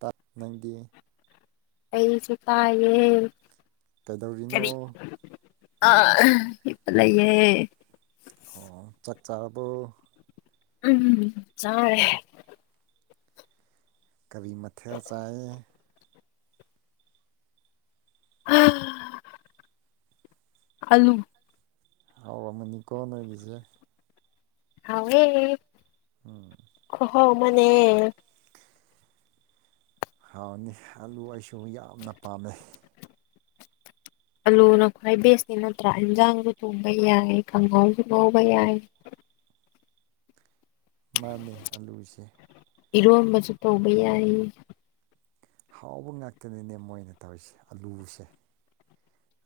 ꯇꯥꯛꯅꯗꯤꯗꯤ ꯑꯩꯁꯨ ꯇꯥꯏ ꯀꯩꯗꯧꯔꯤꯅꯣ ꯑꯥ ꯍꯤꯄ ꯂꯩꯌꯦ ꯑꯣ ꯆꯥꯛ ꯆꯥꯔꯕ ꯎꯝ ꯆꯔꯦ ꯀꯔꯤ ꯃꯊꯦꯜ ꯆꯥꯔꯦ ꯎꯝ ꯑꯜꯂꯨ ꯍꯥꯎꯔꯝꯃꯅꯤꯀꯣ ꯅꯣꯏꯒꯤꯁꯦ ꯍ ꯍꯣ ꯃꯅꯦ ꯍꯥꯎꯅꯤ ꯑꯂꯨ ꯑꯩꯁꯨ ꯌꯥꯝꯅ ꯄꯥꯝꯃꯦꯩ ꯑꯂꯨꯅ ꯈ꯭ꯋꯥꯏ ꯕꯦꯁꯅꯤ ꯅꯠꯇ꯭ꯔꯥ ꯏꯟꯁꯥꯡꯁꯨ ꯊꯣꯡꯕ ꯌꯥꯏ ꯈ ꯀꯥꯡꯒꯥꯎꯁꯨ ꯉꯥꯎꯕ ꯌꯥꯏ ꯃꯥꯅꯦ ꯑꯂꯨꯁꯦ ꯏꯔꯣꯟꯝꯕꯁꯨ ꯇꯧꯕ ꯌꯥꯏ ꯍꯥꯎꯕ ꯉꯥꯛꯇꯅꯤꯅꯦ ꯃꯣꯏꯅ ꯇꯧꯔꯤꯁꯦ ꯑꯂꯨꯁꯦ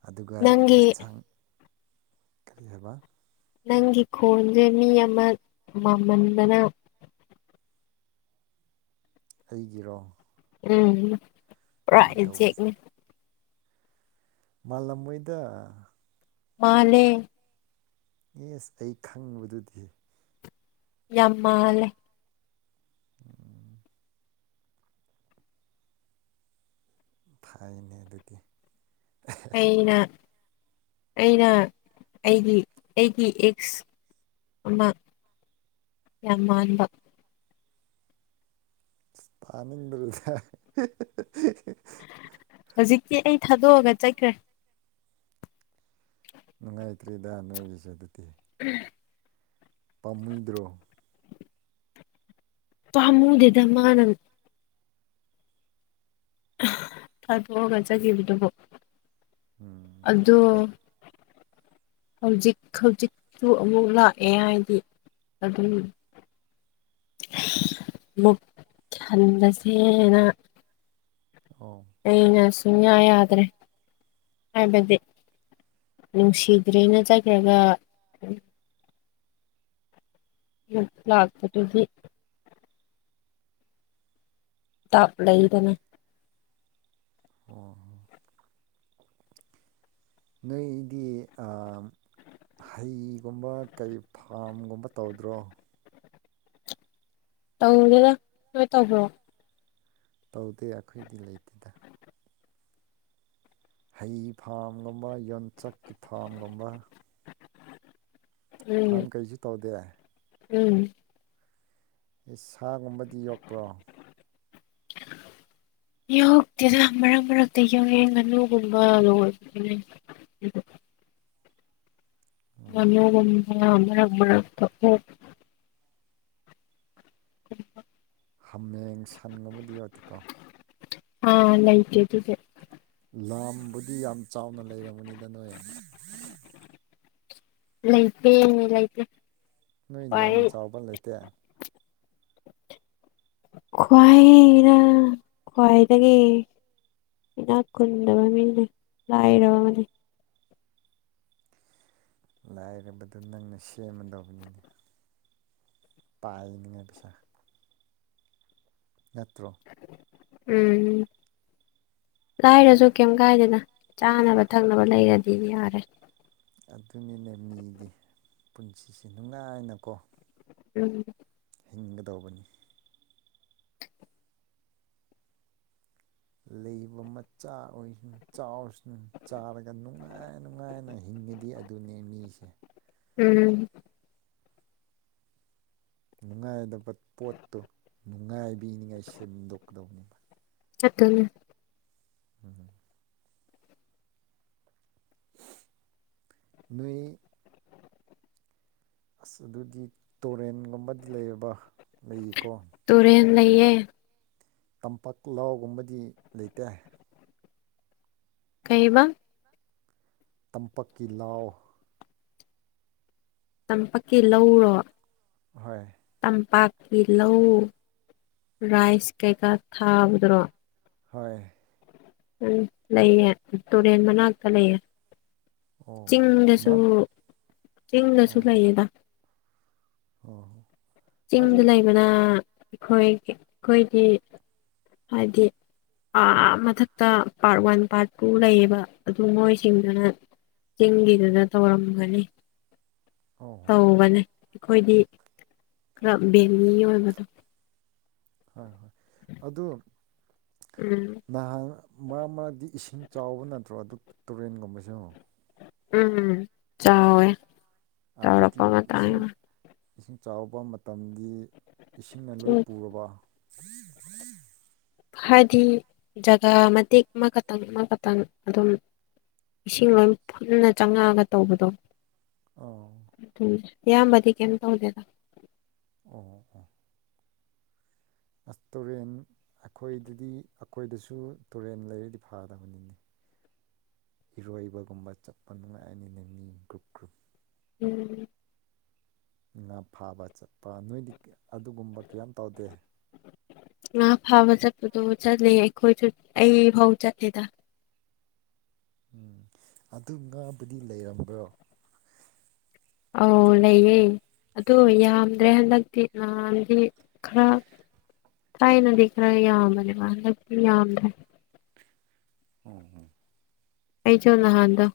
ꯑꯗꯨꯒ ꯅꯪꯒꯤ ꯏꯟꯁꯥꯡ ꯀꯔꯤ ꯍꯥꯏꯕ ꯅꯪꯒꯤ ꯈꯣꯟꯁꯦ ꯃꯤ ꯑꯃ ꯃꯃꯟꯗꯅ ꯑꯩꯒꯤꯔꯣ ꯎꯝ ꯄꯨꯔꯥ ꯀꯩꯗꯧꯕꯁꯦ ꯑꯦꯖꯦꯛꯅꯦ ꯃꯥꯜꯂꯝ ꯃꯣꯏꯗ ꯃꯥꯂꯦ ꯌꯦꯁ ꯑꯩ ꯈꯪꯕꯗꯨꯗꯤ ꯌꯥꯃ ꯂꯩꯦ ꯐꯥꯏꯅꯦ ꯑꯗꯨꯗꯤ ꯑꯩꯅ ꯑꯩꯅ ꯑꯩꯒꯤ ꯑꯩꯒꯤ ꯑꯦꯛꯁ ꯑꯃ ꯌꯥꯝ ꯃꯥꯟꯕ ꯄꯅꯤꯗ ꯍꯧꯖꯤꯛꯇꯤ ꯑꯩ ꯊꯥꯗꯣꯛꯑꯒ ꯆꯠꯈ꯭ꯔꯦ ꯅꯨꯡꯉꯥꯏꯇ꯭ꯔꯤꯗ ꯅꯣꯏꯒꯤꯁꯦ ꯑꯗꯨꯗꯤ ꯎꯝ ꯇꯥꯃꯣꯏꯗ꯭ꯔꯣ ꯋꯥꯃꯨꯗꯦꯗꯃꯅ ꯊꯥꯗꯣꯛꯑꯒ ꯆꯠꯈꯤꯕꯗꯨꯕꯨ ꯎꯝ ꯑꯗꯣ ꯐꯠꯇ꯭ꯔꯦ ꯍꯧꯖꯤꯛ ꯍꯧꯖꯤꯛꯁꯨ ꯑꯃꯨꯛ ꯂꯥꯛꯑꯦ ꯍꯥꯏꯗꯤ ꯑꯗꯨ ꯃꯨꯛ ꯈꯟꯗꯁꯦꯅ ꯑꯣ ꯑꯩꯅ ꯁꯨꯡꯌꯥ ꯌꯥꯗ꯭ꯔꯦ ꯍꯥꯏꯕꯗꯤ ꯅꯨꯡꯁꯤꯗ꯭ꯔꯦꯅ ꯆꯠꯈ꯭ꯔꯒ ꯃꯠꯂꯥꯛꯄꯤꯔꯗꯤꯗꯤ ꯇꯞ ꯂꯩꯗꯅ ꯑꯣ ꯍ ꯅꯣꯏꯗꯤ ꯍꯩꯒꯨꯝꯕ ꯀꯔꯤ ꯐꯥꯝꯒꯨꯝꯕ ꯇꯧꯗ꯭ꯔꯣ ꯇꯧꯗꯦꯗ ꯅꯣꯢ ꯇꯧꯕ꯭ꯔꯣ ꯇꯧꯗꯦ ꯑꯩꯈꯣꯏꯗꯤ ꯂꯩꯇꯦꯗ ꯍꯩ ꯐꯥꯝꯒꯨꯝꯕ ꯌꯣꯟꯆꯥꯛꯀꯤ ꯐꯥꯝꯒꯨꯝꯕ ꯎꯝ ꯐꯥꯝ ꯀꯔꯤꯁꯨ ꯇꯧꯗꯦ ꯎꯝ ꯑꯦ ꯁꯥꯒꯨꯝꯕꯗꯤ ꯌꯣꯛꯄ꯭ꯔꯣ [inaudible] ꯌꯣꯛꯇꯦꯗ ꯃꯔꯛ ꯃꯔꯛꯇ ꯌꯣꯛꯑꯦ ꯉꯥꯅꯨꯒꯨꯝꯕ ꯂꯣꯢꯕꯅꯤ [unintelligible] ꯃꯅꯨꯡ ꯎꯝ ꯃꯔꯛ ꯃꯔꯛꯇ ꯀꯣꯞ ꯎ [unintelligible] ꯍꯥꯃꯦꯡ ꯁꯟꯒꯨꯝꯕꯗꯤ ꯌꯥꯎꯗꯦꯀꯣ ꯑꯥ ꯂꯩꯥꯇꯦ ꯑꯗꯨꯗꯤ ꯂꯝꯕꯨꯗꯤ ꯌꯥꯝ ꯆꯥꯎꯅ ꯂꯩꯔꯝꯒꯅꯤꯗ ꯅꯣꯏ ꯂꯩꯇꯦ ꯂꯩꯇꯦ ꯅꯣꯏ ꯂꯝ ꯆꯥꯎꯕ ꯂꯩꯇꯦ [inaudible] ꯈ꯭ꯋꯥꯥꯏꯔ ꯈ꯭ꯋꯥꯢꯗꯒꯤ ꯏꯅꯥꯛ ꯈꯨꯨꯟꯗꯕ ꯃꯤꯅꯦ ꯂꯥꯏꯔꯕꯅꯦ ꯂꯥꯏꯔꯕꯗꯨ ꯅꯪꯅ ꯁꯦꯝꯃꯗꯧꯕꯅꯤꯅꯦ ꯄꯥꯏꯅꯤꯡꯉꯥꯏ ꯄꯩꯁꯥ ꯅꯠꯇ꯭ꯔꯣ ꯎꯝ ꯂꯥꯏꯔꯁꯨ ꯀꯩꯝ ꯀꯥꯏꯗꯦꯗ ꯆꯥꯅꯕ ꯊꯛꯅꯕ ꯂꯩꯔꯗꯤ ꯌꯥꯔꯦ ꯑꯗꯨꯅꯤꯅꯦ ꯃꯤꯗꯤ ꯄꯨꯟꯁꯤꯁꯦ ꯅꯨꯡꯉꯥꯏꯅꯀꯣ ꯎꯝ ꯍꯤꯡꯒꯗꯧꯕꯅꯤ ꯂꯩꯕ ꯃꯆꯥ ꯑꯣꯏꯁꯅꯨ ꯆꯥꯎꯔꯁꯅꯨ ꯆꯥꯔꯒ ꯅꯨꯡꯉꯥꯏ ꯅꯨꯡꯉꯥꯏꯅ ꯍꯤꯡ ꯃꯤꯗꯤ ꯑꯗꯨꯅꯦ ꯃꯤꯁꯦ ꯎꯝ ꯅꯨꯡꯉꯥꯏꯗꯕ ꯄꯣꯠꯇꯣ ꯅꯨꯡꯉꯥꯏꯕꯤꯅꯤꯉꯥꯏ ꯁꯤꯟꯗꯣꯛꯀꯗꯧꯅꯤꯕ ꯆꯠꯇꯣꯢꯅꯤ ꯎꯡ ꯅꯣꯏ ꯑꯁ ꯑꯗꯨꯗꯤ ꯇꯣꯔꯦꯟꯒꯨꯝꯕꯗꯤ ꯂꯩꯔꯕ ꯂꯩꯌꯦꯀꯣ ꯇꯨꯔꯦꯟ ꯂꯩꯌꯦ ꯇꯝꯄꯥꯛ ꯂꯥꯎꯒꯨꯝꯕꯗꯤ ꯂꯩꯇꯦ ꯀꯩꯕ ꯇꯝꯄꯥꯛꯀꯤ ꯂꯥꯎ ꯇꯝꯄꯥꯛꯀꯤ ꯂꯧꯔꯣ ꯍꯣꯏ ꯇꯝꯄꯥꯛꯀꯤ ꯂꯧ ꯔꯥꯏꯁ ꯀꯩꯀꯥ ꯊꯥꯕꯗꯨꯔꯣ ꯍꯣꯏ ꯎꯝ ꯂꯩꯌꯦ ꯇꯨꯔꯦꯟ ꯃꯅꯥꯛꯇ ꯂꯩꯌꯦ ꯑꯣ ꯆꯤꯡꯗꯁꯨ ꯃꯔꯛ ꯆꯤꯡꯗꯁꯨ ꯑꯣ ꯂꯩꯌꯦꯗ ꯑꯣ ꯑꯗꯨ ꯆꯤꯡꯗ ꯂꯩꯕꯅ ꯑꯩꯈꯣꯏꯒꯤ ꯑꯩꯈꯣꯏꯒꯤ ꯍꯥꯏꯗꯤ ꯑꯥ ꯃꯊꯛꯇ ꯄꯥꯔꯠ ꯋꯥꯟ ꯄꯥꯔꯠ ꯇꯨ ꯂꯩꯌꯦꯕ ꯑꯗꯨ ꯃꯣꯏꯁꯤꯡꯗꯨꯅ ꯆꯤꯡꯒꯤꯗꯨꯅ ꯇꯧꯔꯝꯒꯅꯤ ꯑꯣ ꯇꯧꯕꯅꯦ ꯑꯩꯈꯣꯏꯗꯤ ꯈꯔ ꯕꯦꯜꯂꯤ ꯑꯣꯏꯕꯗꯣ ꯍꯣꯏ ꯍꯣꯏ ꯑꯗꯨ ꯎꯝ ꯅꯍꯥꯟ ꯃꯔꯛ ꯃꯔꯛꯛꯇ ꯏꯁꯤꯡ ꯆꯥꯎꯕ ꯅꯠꯇ꯭ꯔꯣ ꯑꯗꯨ ꯇꯨꯔꯦꯟꯒꯨꯝꯕꯁꯨ ꯎꯝ ꯆꯥꯎꯋꯦ ꯆꯥꯎꯧꯔꯛꯄ ꯑꯗꯨꯗꯤ ꯃꯇꯥꯡ ꯏꯁꯤꯡ ꯏꯁꯤꯡ ꯆꯥꯎꯕ ꯃꯇꯝꯗꯤ ꯏꯁꯤꯡꯅ ꯂꯣꯏ ꯎꯝ ꯄꯨꯔꯕ ꯍꯥꯏꯕꯗꯤ ꯖꯒꯥ ꯃꯇꯦꯛ ꯑꯃ ꯈꯇꯪ ꯑꯃ ꯈꯇꯪ ꯑꯗꯨꯝ ꯏꯁꯤꯡ ꯂꯣꯏ ꯐꯨꯟꯅ ꯆꯪꯉꯛꯑꯒ ꯇꯧꯕꯗꯣ ꯑꯧ ꯎꯝ ꯑꯌꯥꯝꯕꯗꯤ ꯀꯦꯝ ꯇꯧꯗ‌ꯦꯗ ꯑꯣ ꯑꯣ ꯑꯁ ꯇꯨꯔꯦꯟ ꯑꯩꯈꯣꯏꯗꯗꯤ ꯑꯩꯈꯣꯏꯗꯁꯨ ꯇꯨꯔꯦꯟ ꯂꯩꯔꯗꯤ ꯐꯒꯅꯤꯅꯤ ꯏꯔꯣꯏꯕꯒꯨꯝꯕ ꯆꯠꯄ ꯅꯨꯉꯥꯏ ꯑꯅꯤꯅ‌ꯦ ꯃꯤ ꯒ꯭ꯔꯨꯞ ꯒ꯭ꯔꯨꯞ ꯎꯝ ꯉꯥ ꯐꯥꯕ ꯆꯠꯄ ꯅꯣꯏꯗꯤ ꯀ ꯑꯗꯨꯒꯨꯝꯕ ꯀꯌꯥꯝ ꯇꯧꯗꯦ ꯑꯗꯨꯗꯣ ꯆꯠꯂꯦ ꯑꯩꯈꯣꯏꯁꯨ ꯑꯩ ꯐꯥꯎ ꯆꯠꯂꯤꯗ ꯎꯝ ꯑꯗꯨ ꯉꯥꯕꯨꯗꯤ ꯂꯩꯔꯝꯕ꯭ꯔꯣ ꯑꯧ ꯑꯗꯨ ꯂꯩꯌꯦ ꯇꯨꯔꯦꯟ ꯑ ꯌꯥꯝꯗ꯭ꯔꯦ ꯍꯟꯗꯛꯇꯤꯗꯤ ꯅꯍꯥꯟꯗꯤ ꯈꯔ ꯇꯥꯏꯅꯗꯤ ꯈꯔ ꯌꯥꯝꯕꯅꯦꯕ ꯍꯟꯗꯛꯇꯤ ꯌꯥꯝꯗ꯭ꯔ‌ꯦ ꯎꯝ ꯎꯝ ꯑꯩꯁꯨ ꯅꯍꯥꯟꯗꯣ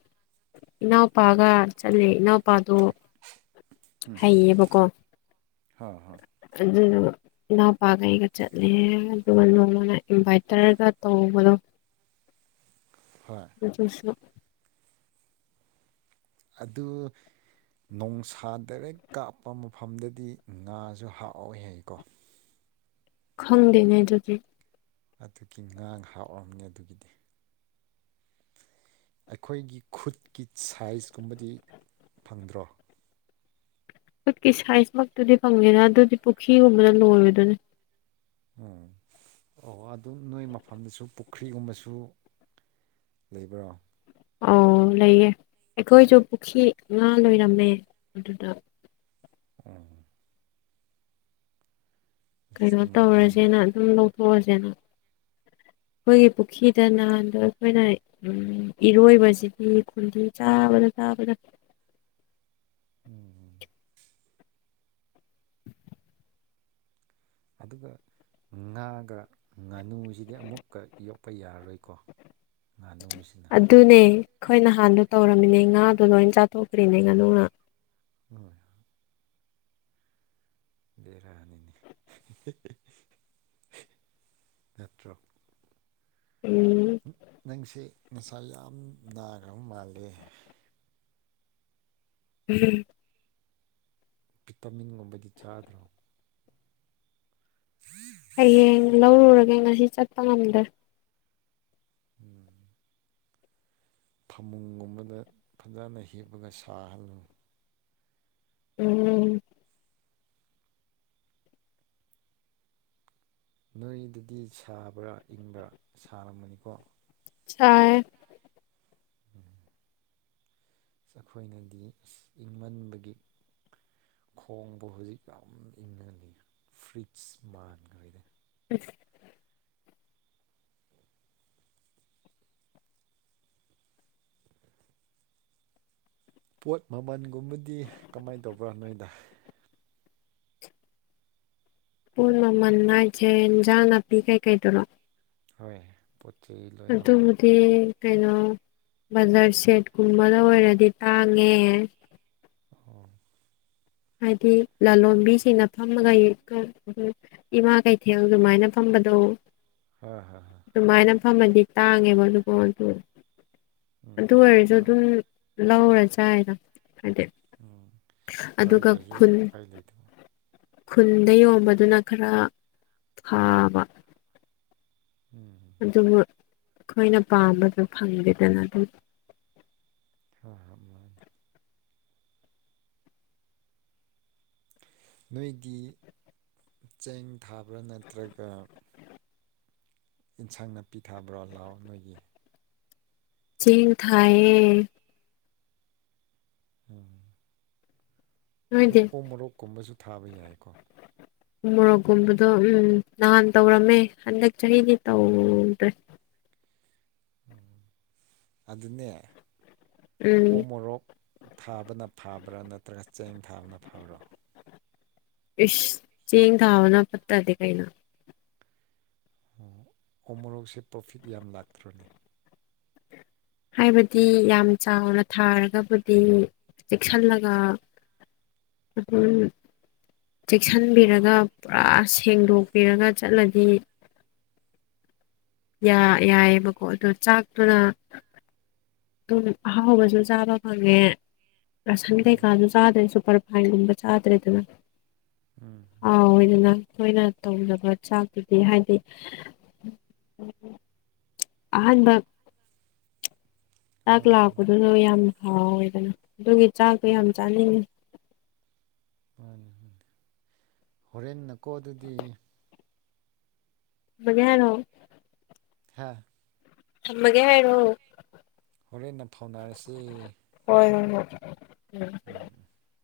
ꯏꯅꯥꯎꯄꯥꯒ ꯆꯠꯂꯦ ꯏꯅꯥꯎ ꯅꯨꯄꯥꯗꯣ ꯍꯩꯌꯦꯕꯀꯣ ꯍꯣꯏ ꯍꯣꯏ ꯑꯗꯨꯅ ꯏꯅꯥꯎꯄꯥꯒꯩꯒ ꯆꯠꯂꯦ ꯑꯗꯨꯒ ꯅꯣꯡꯃꯅ ꯏꯟꯚꯥꯏꯇꯔꯒ ꯇꯧꯕꯗꯣ ꯍꯣꯏ ꯑꯗꯨꯁꯨ ꯑꯗꯨ ꯅꯣꯡꯁꯥ ꯗꯥꯏꯔꯦꯛ ꯀꯥꯞꯄ ꯃꯐꯝꯗꯗꯤ ꯉꯥꯁꯨ ꯍꯥꯥꯎꯏ ꯍꯥꯏꯩꯀꯣ ꯈꯪꯗꯦꯅꯦ ꯑꯗꯨꯗꯤ ꯑꯗꯨꯒꯤ ꯉꯥꯡ ꯍꯥꯎꯔꯝꯅꯤ ꯑꯗꯨꯒꯤꯗꯤ ꯑꯩꯈꯣꯏꯒꯤ ꯈꯨꯠꯀꯤ ꯁꯥꯏꯖꯀꯨꯝꯕꯗꯤ ꯐꯪꯗ꯭ꯔꯣ ꯈꯨꯠꯀꯤ ꯁꯥꯏꯖꯃꯛꯇꯨꯗꯤ ꯐꯪꯉꯦꯅ ꯑꯗꯨꯗꯤ ꯄꯨꯈ꯭ꯔꯤꯒꯨꯝꯕꯗ ꯂꯣꯏꯔꯣꯏꯗꯅꯦ ꯎꯝ ꯑꯣ ꯑꯗꯨꯝ ꯅꯣꯏ ꯃꯐꯝꯗꯁꯨ ꯄꯨꯈ꯭ꯔꯤꯒꯨꯝꯕꯁꯨ ꯂꯩꯕ꯭ꯔꯥ ꯑꯣ ꯂꯩꯌꯦꯦ ꯑꯩꯈꯣꯏꯁꯨ ꯄꯨꯈ꯭ꯔꯤ ꯉꯥ ꯂꯣꯏꯔꯝꯃꯦ ꯑꯗꯨꯗ ꯎꯝ ꯑꯁ ꯀꯩꯅꯣ ꯅꯨꯡꯉꯥꯏꯅꯤꯅꯦ ꯇꯧꯔꯁꯦꯅ ꯑꯗꯨꯝ ꯂꯧꯊꯣꯛꯑꯁꯦꯅ ꯑꯩꯈꯣꯏꯒꯤ ꯄꯨꯈ꯭ꯔꯤꯗꯅꯗꯣ ꯑꯩꯈꯣꯏꯅ ꯏꯔꯣꯏꯕꯁꯤꯗꯤ ꯈꯨꯟꯗꯤ ꯆꯥꯕꯗ ꯇꯕꯗ ꯎꯝꯝ ꯑꯗꯨꯒ ꯉꯥꯒ ꯉꯥꯅꯨꯁꯤꯗꯤ ꯑꯃꯨꯛꯀ ꯌꯣꯛꯄ ꯌꯥꯔꯔꯣꯏꯀꯣ ꯉꯥꯅꯨꯁꯤꯅ ꯑꯗꯨꯅꯦ ꯑꯩꯈꯣꯏ ꯅꯍꯥꯟꯗꯣ ꯇꯧꯔꯝꯃꯤꯅꯦ ꯉꯥꯗꯣ ꯂꯣꯏ ꯆꯥꯊꯣꯛꯈ꯭ꯔꯤꯅꯦ ꯉꯥꯅꯨꯅ ꯃꯣꯏ ꯂꯩꯔ ꯍꯅꯤꯅꯤ ꯅꯦꯇ꯭ꯔ ꯎꯝ ꯅꯪꯁꯦ ꯉꯁꯥ ꯌꯥꯝ ꯅꯥꯈ꯭ꯔꯕ ꯃꯥꯜꯂꯤ ꯎꯝ ꯚꯤꯇꯥꯃꯤꯟꯒꯨꯝꯕꯗꯤ ꯆꯥꯗ꯭ꯔꯣ ꯍꯌꯦꯡ ꯂꯧꯔꯨꯔꯒꯦ ꯉꯁꯤ ꯆꯠꯄ ꯉꯝꯗ꯭ꯔꯦ ꯎꯝ ꯐꯃꯨꯡꯒꯨꯝꯕꯗ ꯐꯖꯅ ꯍꯤꯞꯄꯒ ꯁꯥꯍꯜꯂꯨ ꯎꯝ ꯅꯣꯏꯗꯨꯗꯤ ꯁꯥꯕ꯭ꯔꯥ ꯏꯪꯕ꯭ꯔꯥ ꯁꯥꯔꯕꯅꯤꯀꯣ ꯆ ꯑꯩꯈꯣꯏꯅꯗꯤ ꯏꯪꯃꯟꯕꯒꯤ ꯈꯣꯡꯕꯨ ꯍꯧꯖꯤꯛ ꯌꯥꯝ ꯏꯪꯍꯜꯂꯤ ꯐ꯭ꯔꯤꯁ ꯃꯥꯟꯈꯔꯤꯗ ꯎꯝ ꯄꯣꯠ ꯃꯃꯜꯒꯨꯝꯕꯗꯤ ꯀꯃꯥꯏꯅ ꯇꯧꯕ꯭ꯔꯥ ꯅꯣꯏꯗ ꯄꯨ ꯃꯃꯜ ꯅꯥꯏꯖꯦꯟꯖꯥꯡ ꯅꯥꯄꯤ ꯀꯩꯀꯩꯗꯔꯣ ꯍꯣꯏ ꯆꯩ ꯑꯗꯨ ꯂꯣꯏꯅꯃꯛ ꯃꯗꯤ ꯀꯩꯅꯣ ꯕꯖꯔ ꯁꯦꯠꯀꯨꯝꯕꯗ ꯑꯣꯏꯔꯗꯤ ꯇꯥꯡꯉꯦ ꯑꯣ ꯍꯥꯏꯗꯤ ꯂꯂꯣꯟꯕꯤꯁꯤꯡꯅ ꯐꯝꯃꯒ ꯏꯃꯥ ꯀꯩꯊꯦꯜ ꯑꯗꯨꯃꯥꯏꯅ ꯐꯝꯃ ꯀꯗꯣ ꯍꯥ ꯍ ꯐꯝꯃꯗꯤ ꯇꯥꯡꯉꯦꯕ ꯑꯗꯨꯣ ꯑꯗꯨ ꯎꯝ ꯑꯗꯨ ꯎꯝ ꯑꯣꯏꯔꯁꯨ ꯍꯣꯏ ꯑꯗꯨꯝ ꯂꯧꯔ ꯆꯥ ꯍꯥꯏꯅꯣ ꯍꯥꯏꯗꯤ ꯎꯝ ꯑꯗꯨꯒ ꯂꯧꯗ꯭ꯔꯁꯨ ꯈꯨꯟ ꯎꯄꯥꯏ ꯂꯩꯇꯕ ꯈꯨꯟꯗ ꯌꯣꯟꯕꯗꯨꯅ ꯈꯔ ꯐꯥꯕ ꯎꯝ ꯑꯗꯨꯕꯨ ꯑꯩꯈꯣꯏꯅ ꯄꯥꯝꯕꯗꯨꯣ ꯐꯪꯗꯦꯗꯅ ꯑꯗꯨꯝ ꯍꯣꯏ ꯍꯣꯏ ꯃꯥꯅꯤ ꯅꯣꯏꯒꯤ ꯆꯦꯡ ꯊꯥꯕ꯭ꯔꯥ ꯅꯠꯇ꯭ꯔꯒ ꯏꯟꯁꯪ ꯅꯥꯄꯤꯊꯕ꯭ꯔꯣ ꯂꯥꯛꯑꯣ ꯅꯣꯏꯒꯤ ꯆ ꯊꯑꯌꯦ ꯎꯝ ꯅꯣꯏꯗꯤ ꯑꯣꯛ ꯃꯣꯔꯣꯛꯀꯨꯝꯕꯁꯨ ꯊꯥꯕ ꯌꯥꯏꯀꯣ ꯃꯣꯔꯣꯛꯀꯨꯝꯕꯗꯣ ꯎꯝ ꯅꯍꯥꯟ ꯇꯧꯔꯝꯃꯦ ꯍꯟꯗꯛ ꯆꯍꯤꯗꯤ ꯇꯧꯗ꯭ꯔꯦ ꯎꯝ ꯑꯗꯨꯅꯦ ꯎꯝ ꯑꯣ ꯃꯣꯔꯣꯛ ꯊꯥꯕꯅ ꯐꯥꯕ꯭ꯔꯥ ꯅꯠꯇ ꯅꯠꯇ꯭ꯔꯒ ꯆꯦꯡ ꯊꯥꯕꯅ ꯐꯔꯣ ꯏ ꯆꯦꯡ ꯊꯥꯕꯅ ꯄꯠꯇꯗꯤ ꯀꯩꯅꯩꯅ ꯑꯣ ꯎ ꯃꯣꯔꯣꯛꯁꯦ ꯄ꯭ꯔꯣꯐꯤꯠ ꯌꯥꯝ ꯂꯥꯛꯇ꯭ꯔꯅꯦ ꯍꯥꯏꯕꯗꯤ ꯌꯥꯝ ꯆꯥꯎꯅ ꯊꯥꯔꯒꯕꯨꯗꯤ ꯆꯦꯛꯁꯤꯜꯂꯒ ꯎꯝ ꯆꯦꯛꯁꯤꯟꯕꯤꯔꯒ ꯄꯨꯔꯥ ꯁꯦꯡꯗꯣꯛꯄꯤꯔꯒ ꯆꯠꯂꯗꯤ ꯌꯥꯏꯑꯕꯀꯣ ꯑꯗꯨ ꯆꯥꯛꯇꯨꯅ ꯑꯗꯨꯝ ꯑꯍꯥꯎꯕꯁꯨ ꯆꯥꯕ ꯐꯪꯉꯦ ꯔꯁꯟ ꯎꯝ ꯀꯩꯀꯥꯁꯨ ꯆꯥꯗ꯭ꯔꯦ ꯁꯨꯄꯔ ꯐꯥꯏꯟꯒꯨꯝꯕ ꯆꯥꯗ꯭ꯔꯦꯗꯅ ꯎꯝ ꯑꯥꯎ ꯏꯅ ꯑꯩꯈꯣꯏꯅ ꯇꯧꯖꯕ ꯆꯥꯛꯇꯨꯗꯤ ꯍꯥꯏꯗꯤ ꯑꯥꯟꯕꯕ ꯆꯥꯛ ꯑꯣ ꯃꯥꯅꯤ ꯂꯥꯛꯄꯗꯨꯁꯨ ꯌꯥꯝ ꯍꯥꯎꯋꯦꯗꯅ ꯑꯗꯨꯒꯤ ꯆꯥꯛꯇꯣ ꯌꯥꯝ ꯆꯥꯅꯤꯡꯉꯤ ꯎꯅꯤ ꯍꯣꯔꯦꯟ ꯅꯀꯣ ꯑꯗꯨꯗꯤ ꯒꯔꯣ ꯍꯥꯥ ꯊꯃꯒꯦ ꯍꯥꯏꯔꯣ ꯍꯣꯔꯦꯟꯅ ꯐꯥꯎꯅꯔꯁꯤ ꯍꯣꯏ ꯍꯣꯏ ꯍꯣꯏ ꯎꯝ